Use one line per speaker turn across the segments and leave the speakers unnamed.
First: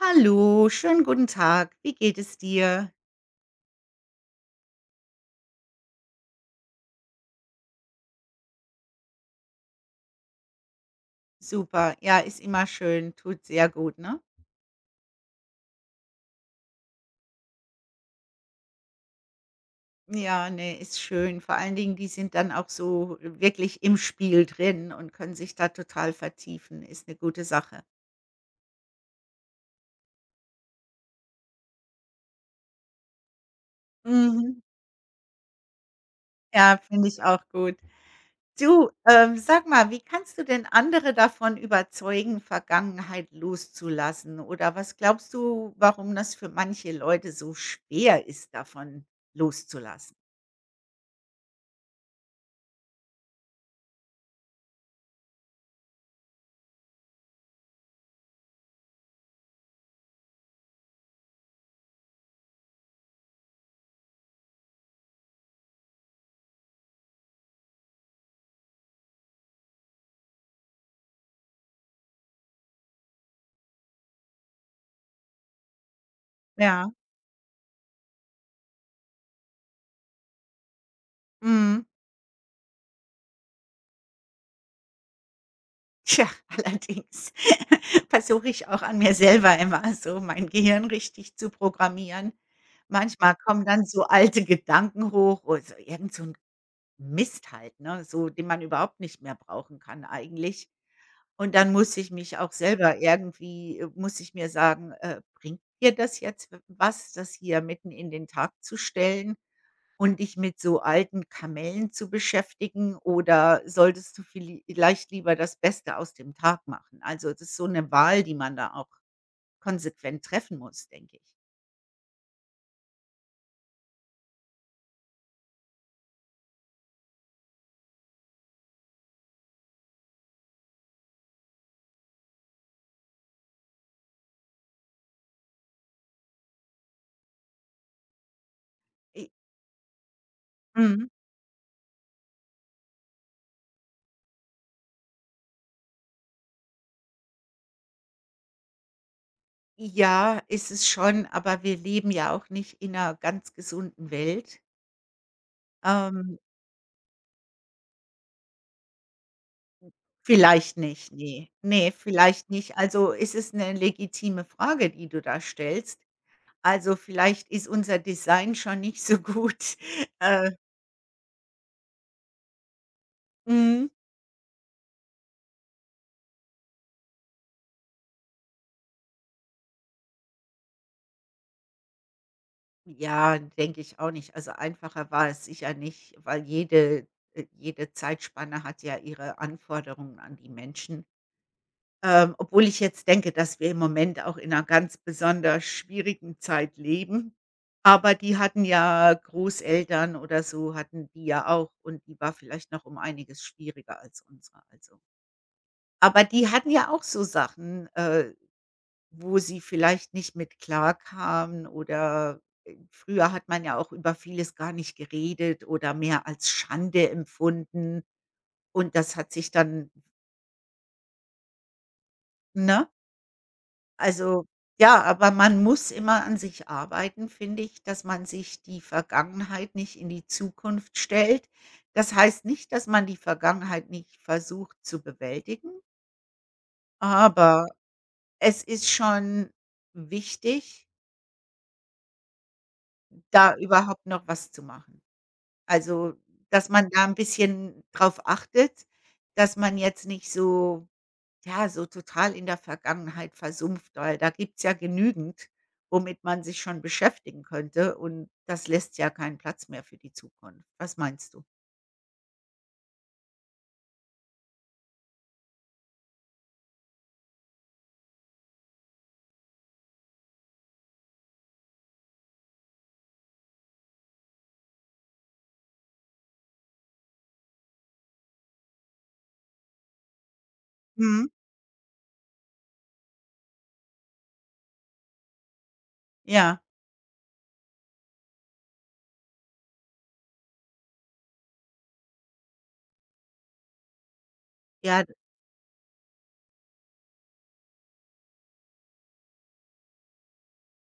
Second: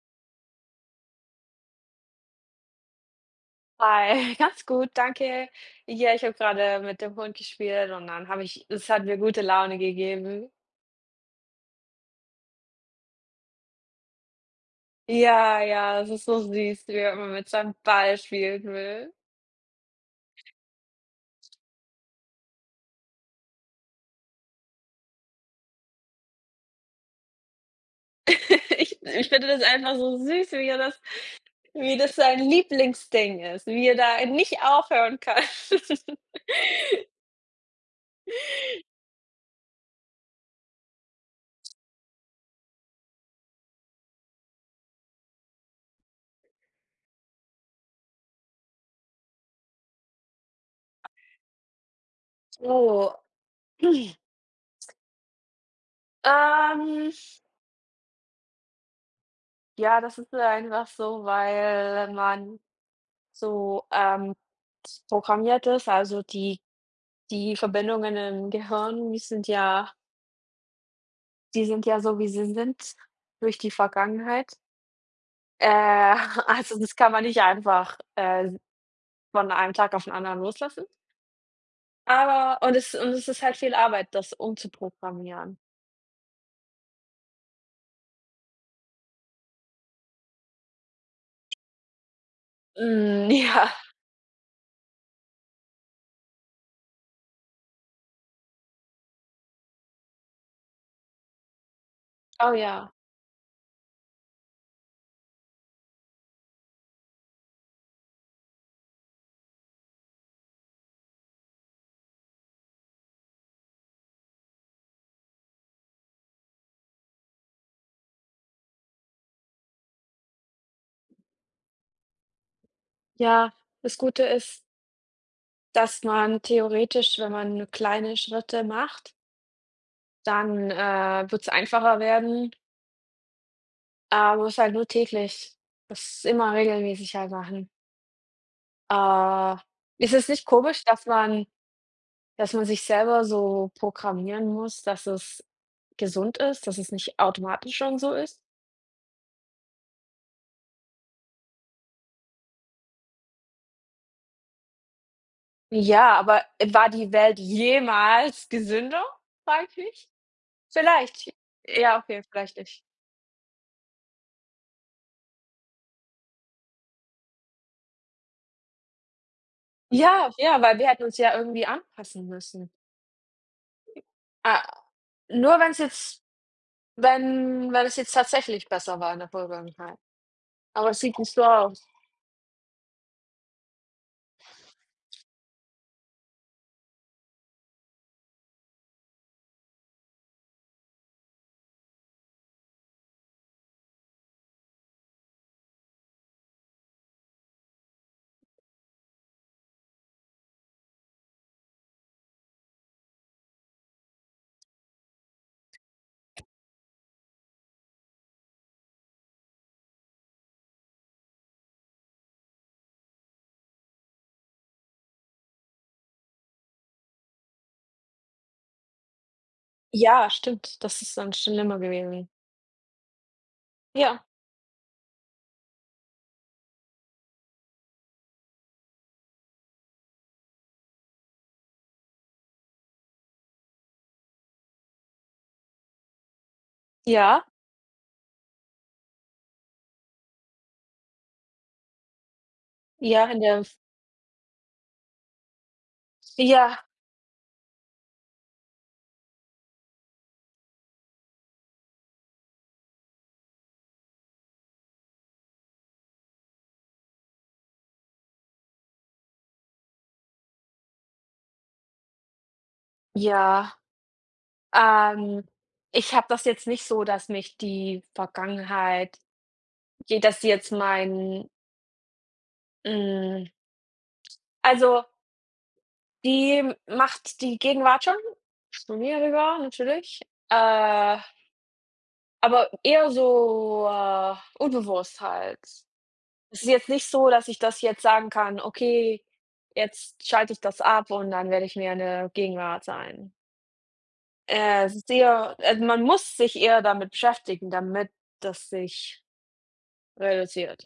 Hallo, schönen guten Tag. Wie geht es dir?
Hi, ganz gut, danke. Ja, ich habe gerade mit dem Hund gespielt und dann habe ich es hat mir gute Laune gegeben.
Super. Ja, ist immer schön, tut sehr gut, ne?
Ja, ja, es ist so süß, wie er immer mit seinem Ball spielen will.
Ja, ne, ist schön. Vor allen Dingen, die sind dann auch so wirklich im Spiel drin und können sich da total vertiefen. Ist eine gute Sache.
Ich finde das einfach so süß, wie er das wie das sein Lieblingsding ist, wie er da
Mhm.
nicht aufhören kann.
Ja, finde ich auch gut. Du, sag mal, wie kannst du denn andere davon überzeugen, Vergangenheit loszulassen? Oder was glaubst du, warum das für manche Leute so schwer ist, davon loszulassen?
Oh, ähm, ja, das ist einfach so, weil man so, programmiert ist. Also, die Verbindungen im Gehirn, die sind ja, die sind ja so, wie sie sind, durch die Vergangenheit. Äh, also,
Ja.
das kann man nicht einfach von einem Tag auf den anderen loslassen.
Mhm.
Aber und es ist halt viel Arbeit, das umzuprogrammieren.
Tja, allerdings versuche ich auch an mir selber immer so mein Gehirn richtig zu programmieren.
Hm,
Manchmal kommen
ja.
dann so alte Gedanken hoch oder so irgend so ein Mist halt, ne, so den man überhaupt nicht mehr brauchen kann eigentlich. Und dann muss ich mich auch
Oh ja.
selber irgendwie muss ich mir sagen: Bringt dir das jetzt w was, das hier mitten in den Tag zu stellen?“ Und dich mit so alten Kamellen zu beschäftigen oder solltest du vielleicht lieber das Beste aus dem Tag machen? Also, das ist so eine Wahl, die man da auch konsequent treffen muss, denke ich.
Ja, das Gute ist, dass man theoretisch, wenn man kleine Schritte macht, dann wird es einfacher werden, aber es ist halt nur täglich. Das immer regelmäßig halt machen.
I
Äh, ist es nicht komisch,
Mhm.
dass man sich selber so programmieren muss, dass es gesund ist, dass es nicht automatisch schon so ist?
Ja, ist es schon, aber wir leben ja auch nicht in einer ganz gesunden Welt.
Ja,
Ähm,
aber war die Welt jemals gesünder, frage ich mich?
vielleicht nicht,
Vielleicht.
nee, nee,
Ja, okay,
vielleicht
vielleicht
nicht.
nicht.
Also, ist es eine legitime Frage, die du da stellst. Also, vielleicht ist unser Design schon nicht so gut.
Ja,
Äh,
ja, weil wir hätten uns ja irgendwie anpassen müssen.
mhm.
Ah, nur wenn es jetzt tatsächlich besser war in der Vergangenheit. Aber es sieht nicht so aus.
Ja, denke ich auch nicht. Also, einfacher war es sicher nicht, weil jede jede Zeitspanne hat ja ihre Anforderungen an die Menschen. Obwohl ich jetzt denke, dass wir im Moment auch in einer ganz besonders schwierigen Zeit leben. Aber die hatten ja Großeltern oder so hatten die ja auch und die war vielleicht noch um einiges schwieriger als unsere, also. Aber die hatten ja auch so Sachen, wo sie vielleicht nicht mit klarkamen oder früher hat man ja auch über vieles gar nicht geredet oder mehr als Schande empfunden und das hat sich dann,
Ja, stimmt, das ist dann schlimmer gewesen.
ne?
Ja.
Also, ja, aber man muss immer an sich arbeiten, finde ich, dass man sich die Vergangenheit nicht in die Zukunft stellt. Das heißt nicht, dass man die Vergangenheit nicht versucht zu bewältigen,
Ja.
aber es ist schon wichtig,
Ja, in
da
der
überhaupt noch was zu machen. Also, dass
ja,
man da 'n bisschen drauf achtet, dass man jetzt nicht so ja, so total in der Vergangenheit versumpft, weil da gibt's ja genügend, womit man sich schon beschäftigen könnte und das lässt ja keinen Platz mehr für die Zukunft. Was meinst du?
ja. Ähm, ich habe das jetzt nicht so, dass mich die Vergangenheit je dass die jetzt mein hm, also, die macht die Gegenwart schon zu mir rüber natürlich, äh,
Mhm.
aber eher so, unbewusst halt.
Ja,
Es ist jetzt nicht so, dass ich das jetzt sagen kann: „Okay, jetzt schalte ich das ab und dann werde ich mir in der Gegenwart sein.“ es
ja,
ist
d
eher, man muss sich eher damit beschäftigen, damit das sich reduziert.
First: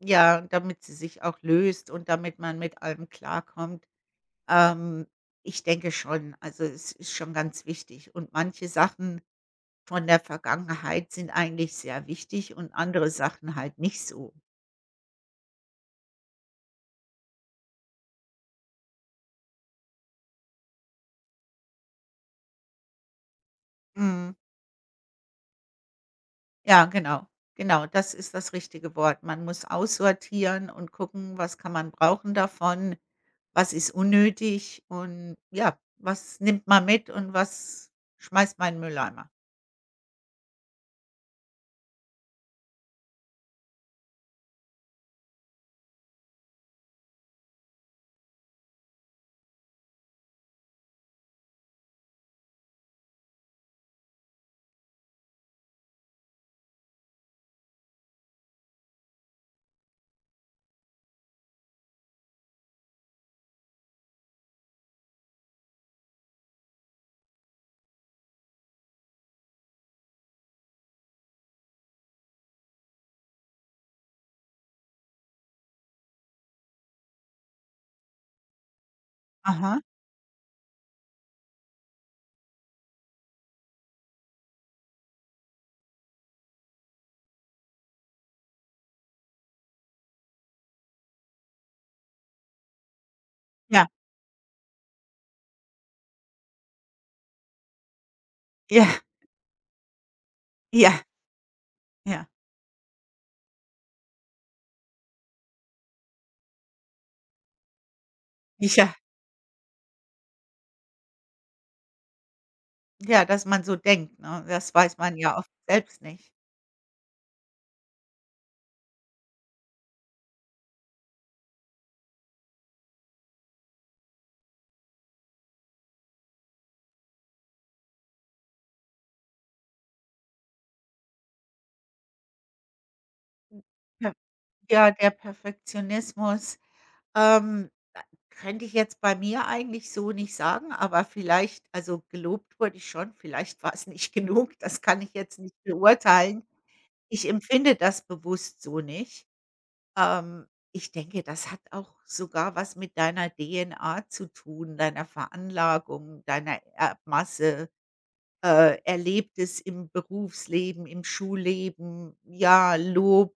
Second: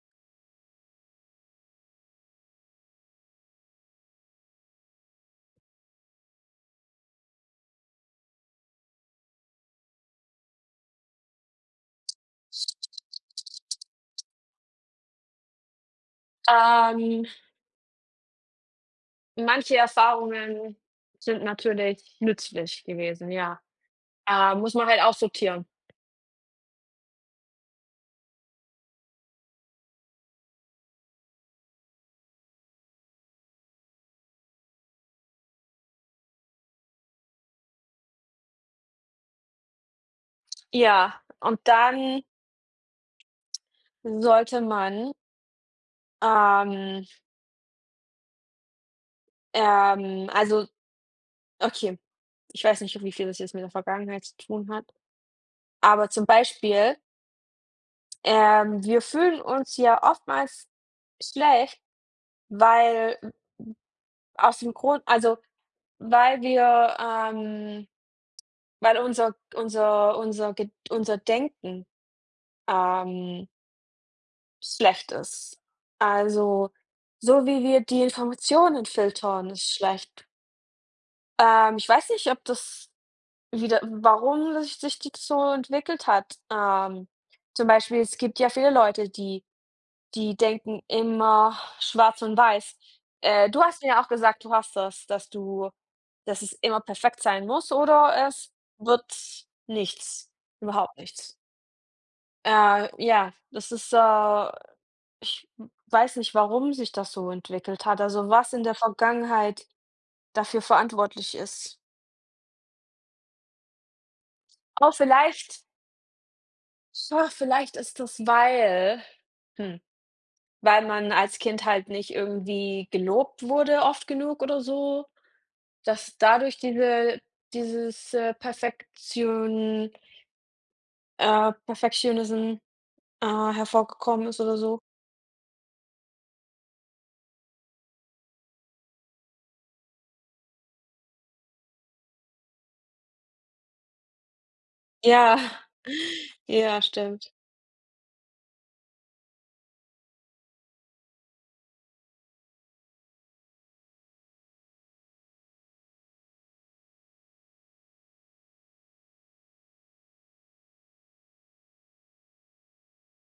ja, damit sie sich auch löst und damit man mit allem klarkommt. Ähm, ich denke schon, also, es ist schon ganz wichtig und manche Sachen von der Vergangenheit sind eigentlich sehr wichtig und andere Sachen halt nicht so.
Ähm, manche Erfahrungen sind natürlich nützlich gewesen, ja.
Mhm.
Muss man halt aussortieren.
Ja, genau. Genau, das ist das richtige Wort. Man muss aussortieren und gucken, was kann man brauchen davon, was ist unnötig und ja, was nimmt man mit und was schmeißt man in den Mülleimer.
Ja, und dann sollte man, ähm, ähm also, okay, ich weiß nicht, wie viel das jetzt mit der Vergangenheit zu tun hat, aber zum Beispiel, wir fühlen uns ja oftmals schlecht, weil aus dem Grund also, Weil unser unser unser Ged unser Denken, ähm, schlecht ist. Also, so wie wir die Informationen filtern, ist
Aha.
schlecht. Ich weiß nicht, ob das wieder warum sich das so entwickelt hat. Zum Beispiel, es gibt ja viele Leute, die Die denken immer schwarz und weiß. Du hast
Ja,
mir ja auch gesagt, dass du dass es immer perfekt sein muss oder es
ja,
wird nichts, überhaupt
ja,
nichts.
ja,
Ja, ich weiß nicht, warum sich das so entwickelt hat, also was in der
ja.
Vergangenheit dafür verantwortlich ist.
Ja, dass man so denkt, ne? Das
Oh,
weiß man ja oft
vielleicht
selbst nicht.
oh, vielleicht ist das, weil hm, weil man als Kind halt nicht irgendwie gelobt wurde oft genug oder so? Dass dadurch dieses Perfektionism, äh,
Hm,
hervorgekommen ist oder so.
ja, der Perfektionismus. Ähm, könnte ich jetzt bei mir eigentlich so nicht sagen, aber vielleicht also, gelobt wurde ich schon, vielleicht war es nicht genug, das kann ich jetzt
Ja,
nicht beurteilen.
ja,
Ich
stimmt.
empfinde das bewusst so nicht. Ähm, ich denke, das hat auch sogar was mit deiner DNA zu tun, deiner Veranlagung, deiner Erbmasse, Erlebtes im Berufsleben, im Schulleben, ja, Lob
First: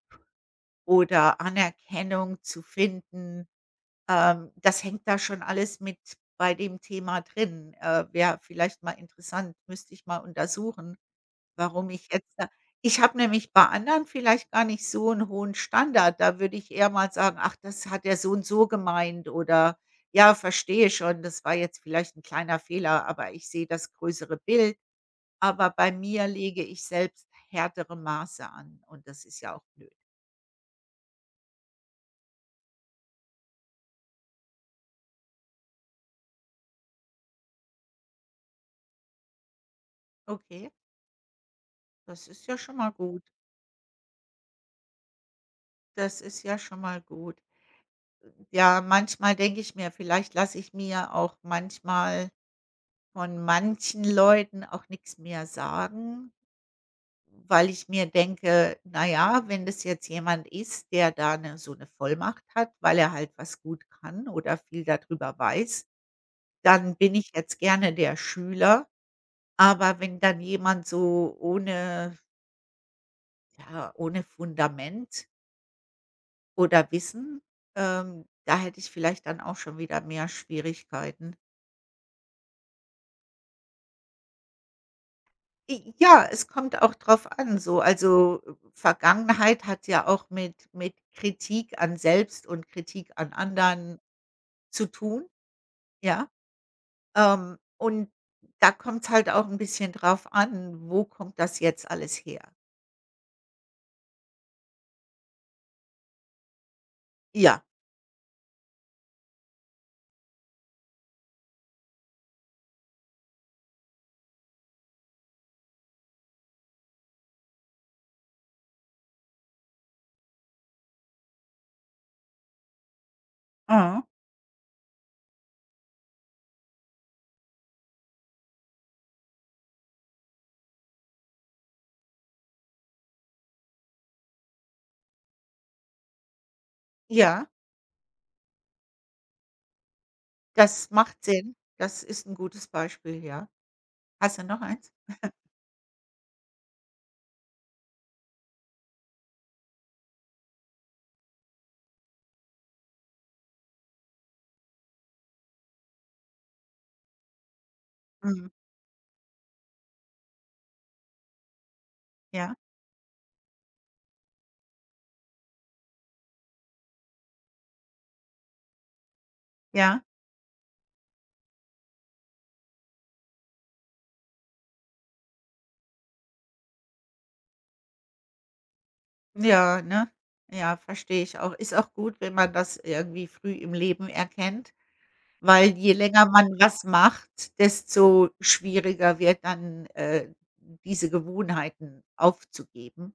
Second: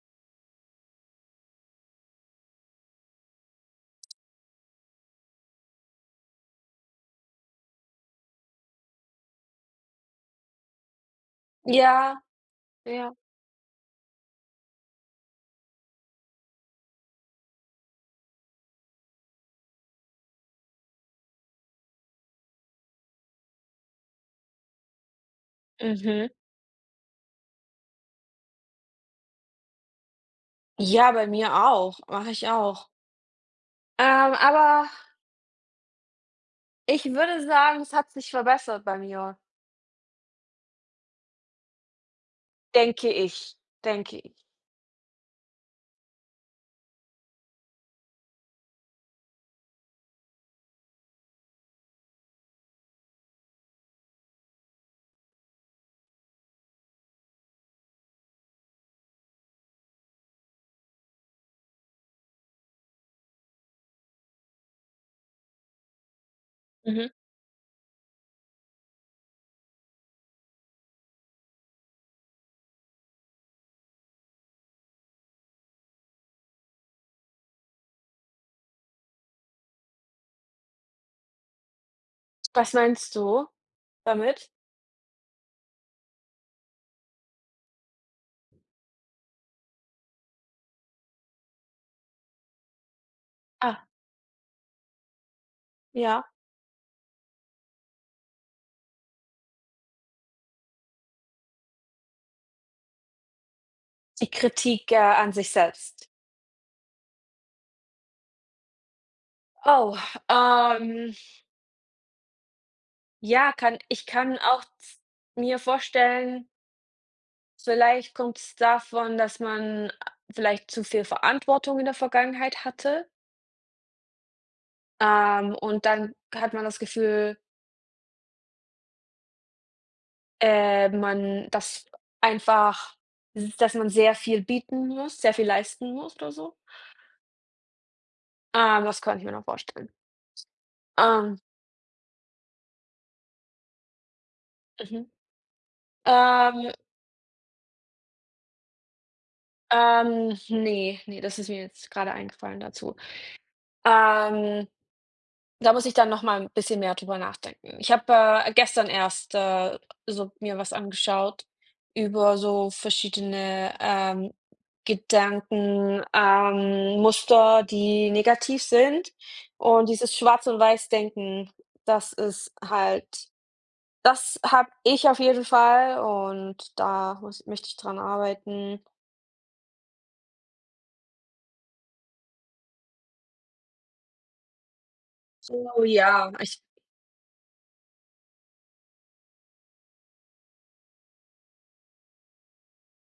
oder Anerkennung zu finden, das hängt da schon alles mit bei dem Thema drin. Wäre vielleicht mal interessant, müsste ich mal untersuchen, warum ich
Ja,
jetzt da ich
ja.
habe nämlich bei anderen vielleicht gar nicht so einen hohen Standard. Da würde ich eher mal sagen: „Ach, das hat der so und so gemeint“ oder „Ja, verstehe schon, das war jetzt vielleicht ein kleiner Fehler, aber ich sehe das größere Bild.“ Aber bei mir
Mhm.
lege ich selbst härtere Maße an und das ist ja auch blöd.
Ja, bei mir auch, mache ich auch. Aber ich würde sagen, es hat sich verbessert bei mir,
Okay, das ist ja schon mal
denke
gut.
ich, denke ich.
Das ist ja schon mal gut. Ja, manchmal denke ich mir, vielleicht lasse ich mir auch manchmal von manchen Leuten auch nichts mehr sagen, weil ich mir denke: „Na ja, wenn das jetzt jemand ist, der da 'ne so eine Vollmacht hat, weil er halt was gut kann oder viel darüber weiß, dann
Mhm.
bin ich jetzt gerne der Schüler.“ Aber wenn dann jemand so ohne ja, ohne Fundament oder Wissen, da hätte ich vielleicht dann auch schon wieder mehr Schwierigkeiten.
Was meinst du damit?
I ja, es kommt auch drauf an so. Also, Vergangenheit hat ja auch mit Kritik an selbst und Kritik an
Ah,
anderen zu tun,
ja,
ja? Und da kommt's halt auch ein bisschen drauf an, wo kommt das jetzt alles her?
die Kritik an sich selbst.
Ja.
Oh, ähm ja, kann ich kann auch z mir vorstellen, vielleicht kommt es davon, dass man vielleicht zu viel Verantwortung in der Vergangenheit hatte,
Mhm.
und dann hat man das Gefühl, man dass einfach s dass man sehr viel bieten muss, sehr viel leisten muss oder so.
Ja,
Das kann ich mir noch vorstellen.
das macht
Ähm,
Sinn. Das ist ein gutes Beispiel, ja. Hast du noch eins?
mhm. Ähm, ne, nee, das ist mir jetzt gerade eingefallen dazu. Ähm Da muss ich dann noch mal ein bisschen mehr drüber nachdenken. Ich habe,
Mhm.
äh, gestern erst so mir was angeschaut über
Ja,
so verschiedene, Gedanken Muster, die negativ sind. Und
ja,
dieses Schwarz und Weiß Denken, das ist halt das habe ich auf jeden Fall und da muss möchte ich dran arbeiten.
ja, ne? Ja, verstehe ich auch. Ist auch gut, wenn man das irgendwie früh im Leben erkennt. Weil
Oh
je länger
ja,
man
ich
was macht, desto schwieriger wird dann, diese Gewohnheiten aufzugeben.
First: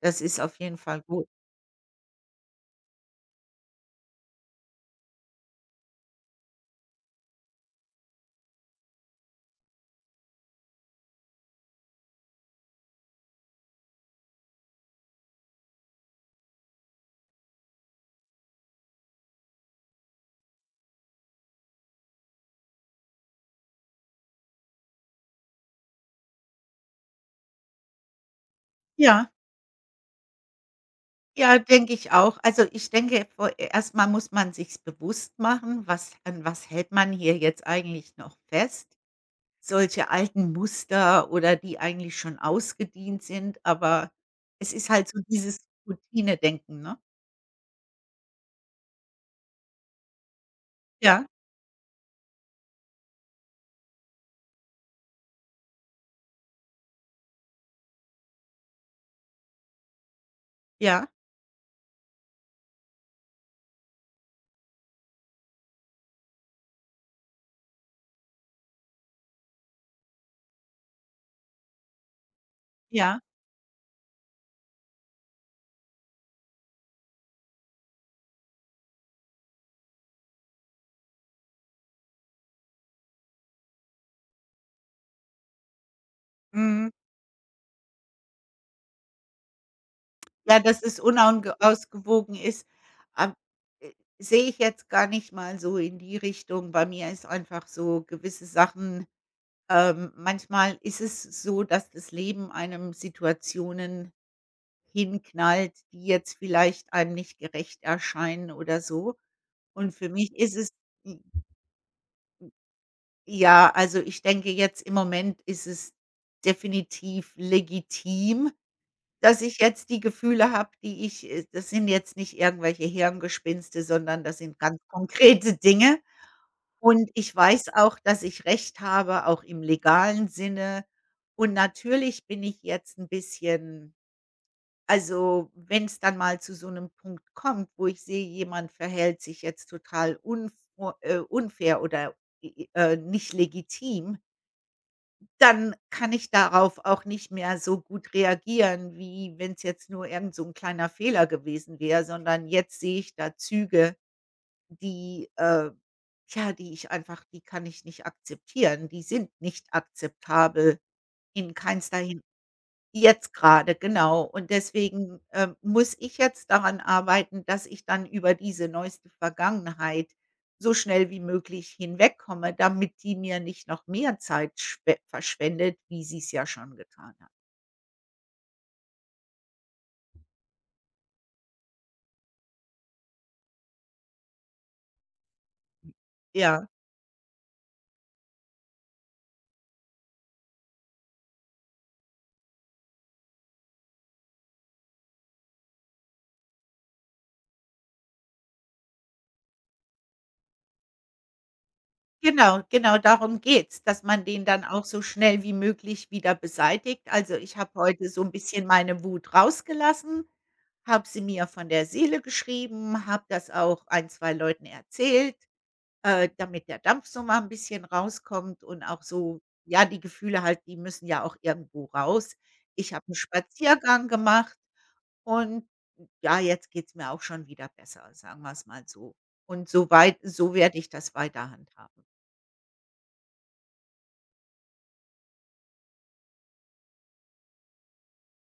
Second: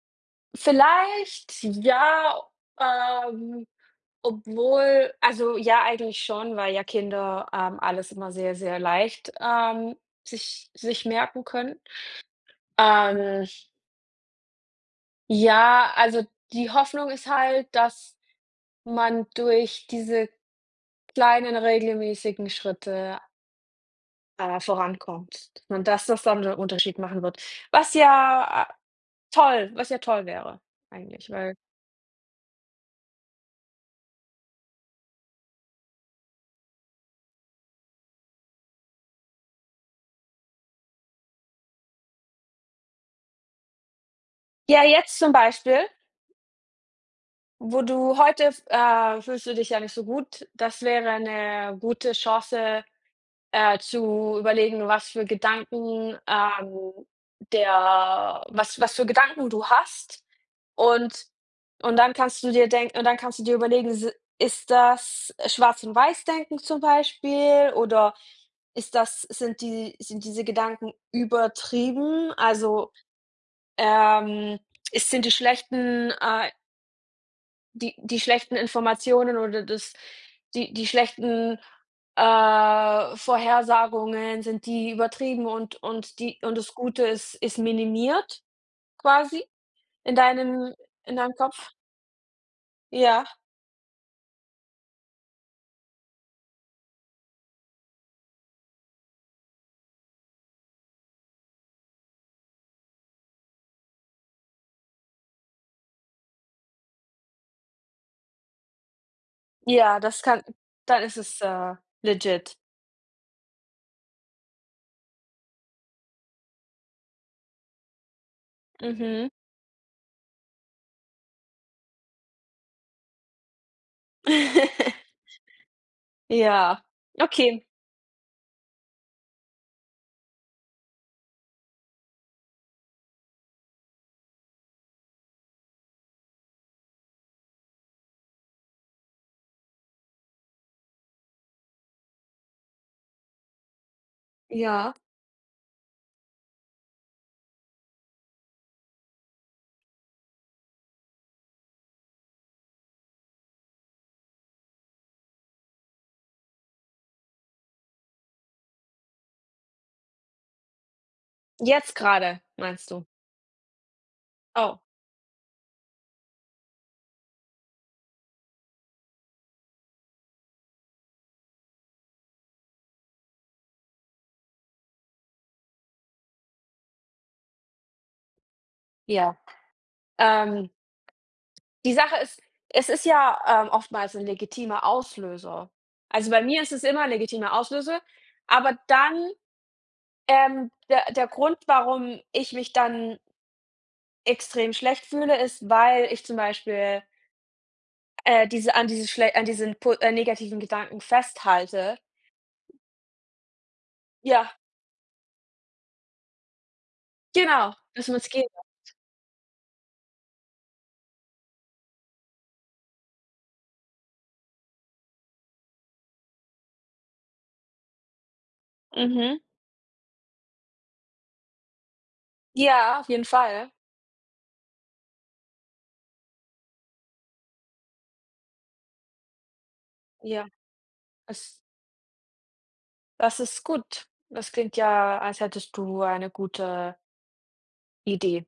Das ist auf jeden Fall gut.
vielleicht ja, ähm Obwohl ja, eigentlich schon, weil ja Kinder, alles immer sehr, sehr leicht, sich merken können. Ähm, ja, also die Hoffnung ist halt, dass man durch diese kleinen regelmäßigen Schritte vorankommt und dass das dann 'nen Unterschied machen wird. Was ja,
Ja,
toll was ja toll wäre eigentlich, weil
ja, denke ich auch. Also, ich denke, vor erst muss man sich's bewusst machen, was an was hält man hier jetzt eigentlich noch fest? Solche alten Muster oder die eigentlich schon ausgedient sind, aber es
ja,
ist halt
jetzt
so
zum
dieses
Beispiel:
Routinedenken, ne?
wo du heute fühlst du dich ja nicht so gut. Das wäre
Ja,
eine gute Chance, zu überlegen, was für Gedanken, der was was für Gedanken du hast.
ja,
Und und dann kannst du dir überlegen, s ist das Schwarz und Weiß-Denken zum Beispiel, oder ist das sind die sind diese Gedanken übertrieben? Also,
ja.
ähm, ist sind die schlechten Informationen oder das die die schlechten, Vorhersagungen, sind die übertrieben und das
Mhm.
Gute ist minimiert quasi in
Ja, dass es
deinem Kopf?
unausgewogen ist,
Ja,
ab äh, sehe ich jetzt gar nicht mal so in die Richtung. Bei mir ist einfach so gewisse Sachen, manchmal ist es so, dass das Leben einem Situationen hinknallt, die jetzt vielleicht einem nicht gerecht erscheinen oder so. Und
ja,
für
das
mich
kann
ist es
dann ist
j
es, legit.
ja, also, ich denke jetzt im Moment ist es definitiv legitim,
Mhm.
dass ich jetzt die Gefühle habe, die ich das sind jetzt nicht irgendwelche Hirngespinste, sondern das sind ganz konkrete Dinge.
Ja,
Und ich
okay.
weiß auch, dass ich recht habe, auch im legalen Sinne. Und natürlich bin ich jetzt ein bisschen also, wenn es dann mal zu so einem Punkt kommt, wo ich sehe, jemand verhält sich jetzt total unvor unfair oder, nicht legitim,
Ja.
dann kann ich darauf auch nicht mehr so gut reagieren, wie wenn es jetzt nur irgend so 'n kleiner Fehler gewesen wäre, sondern jetzt sehe ich da Züge, die, ja, die ich einfach die kann ich nicht akzeptieren. Die sind nicht akzeptabel in
Jetzt
keinster Hin—
gerade meinst du?
Jetzt gerade genau. Und
Oh,
deswegen, muss ich jetzt daran arbeiten, dass ich dann über diese neueste Vergangenheit so schnell wie möglich hinwegkomme, damit die mir nicht noch mehr Zeit schwe verschwendet, wie sie es ja schon getan hat.
ja. Ähm Die Sache ist, es ist ja, oftmals 'n legitimer Auslöser. Also, bei mir
Ja,
ist es immer 'n legitimer Auslöser, aber dann, der der Grund, warum ich mich dann extrem schlecht fühle, ist, weil ich zum Beispiel, diese an diese schle an diesen po negativen Gedanken festhalte.
genau, genau darum geht's, dass man den
Ja,
dann auch so schnell wie möglich wieder beseitigt. Also, ich habe
genau, dass
heute so
man's
ein
geht.
bisschen meine Wut rausgelassen, habe sie mir von der Seele geschrieben, habe das auch ein 2 Leuten erzählt. Damit der Dampf so mal ein bisschen rauskommt und auch
Mhm.
so ja, die Gefühle halt, die müssen ja auch irgendwo raus. Ich
Ja,
habe
auf
'n
jeden Fall.
Spaziergang gemacht und ja, jetzt geht's mir auch schon wieder besser, sagen wir's mal so. Und so weit
Ja,
so werde ich das weiter
das
handhaben.
das ist gut. Das klingt ja, als hättest du eine gute Idee.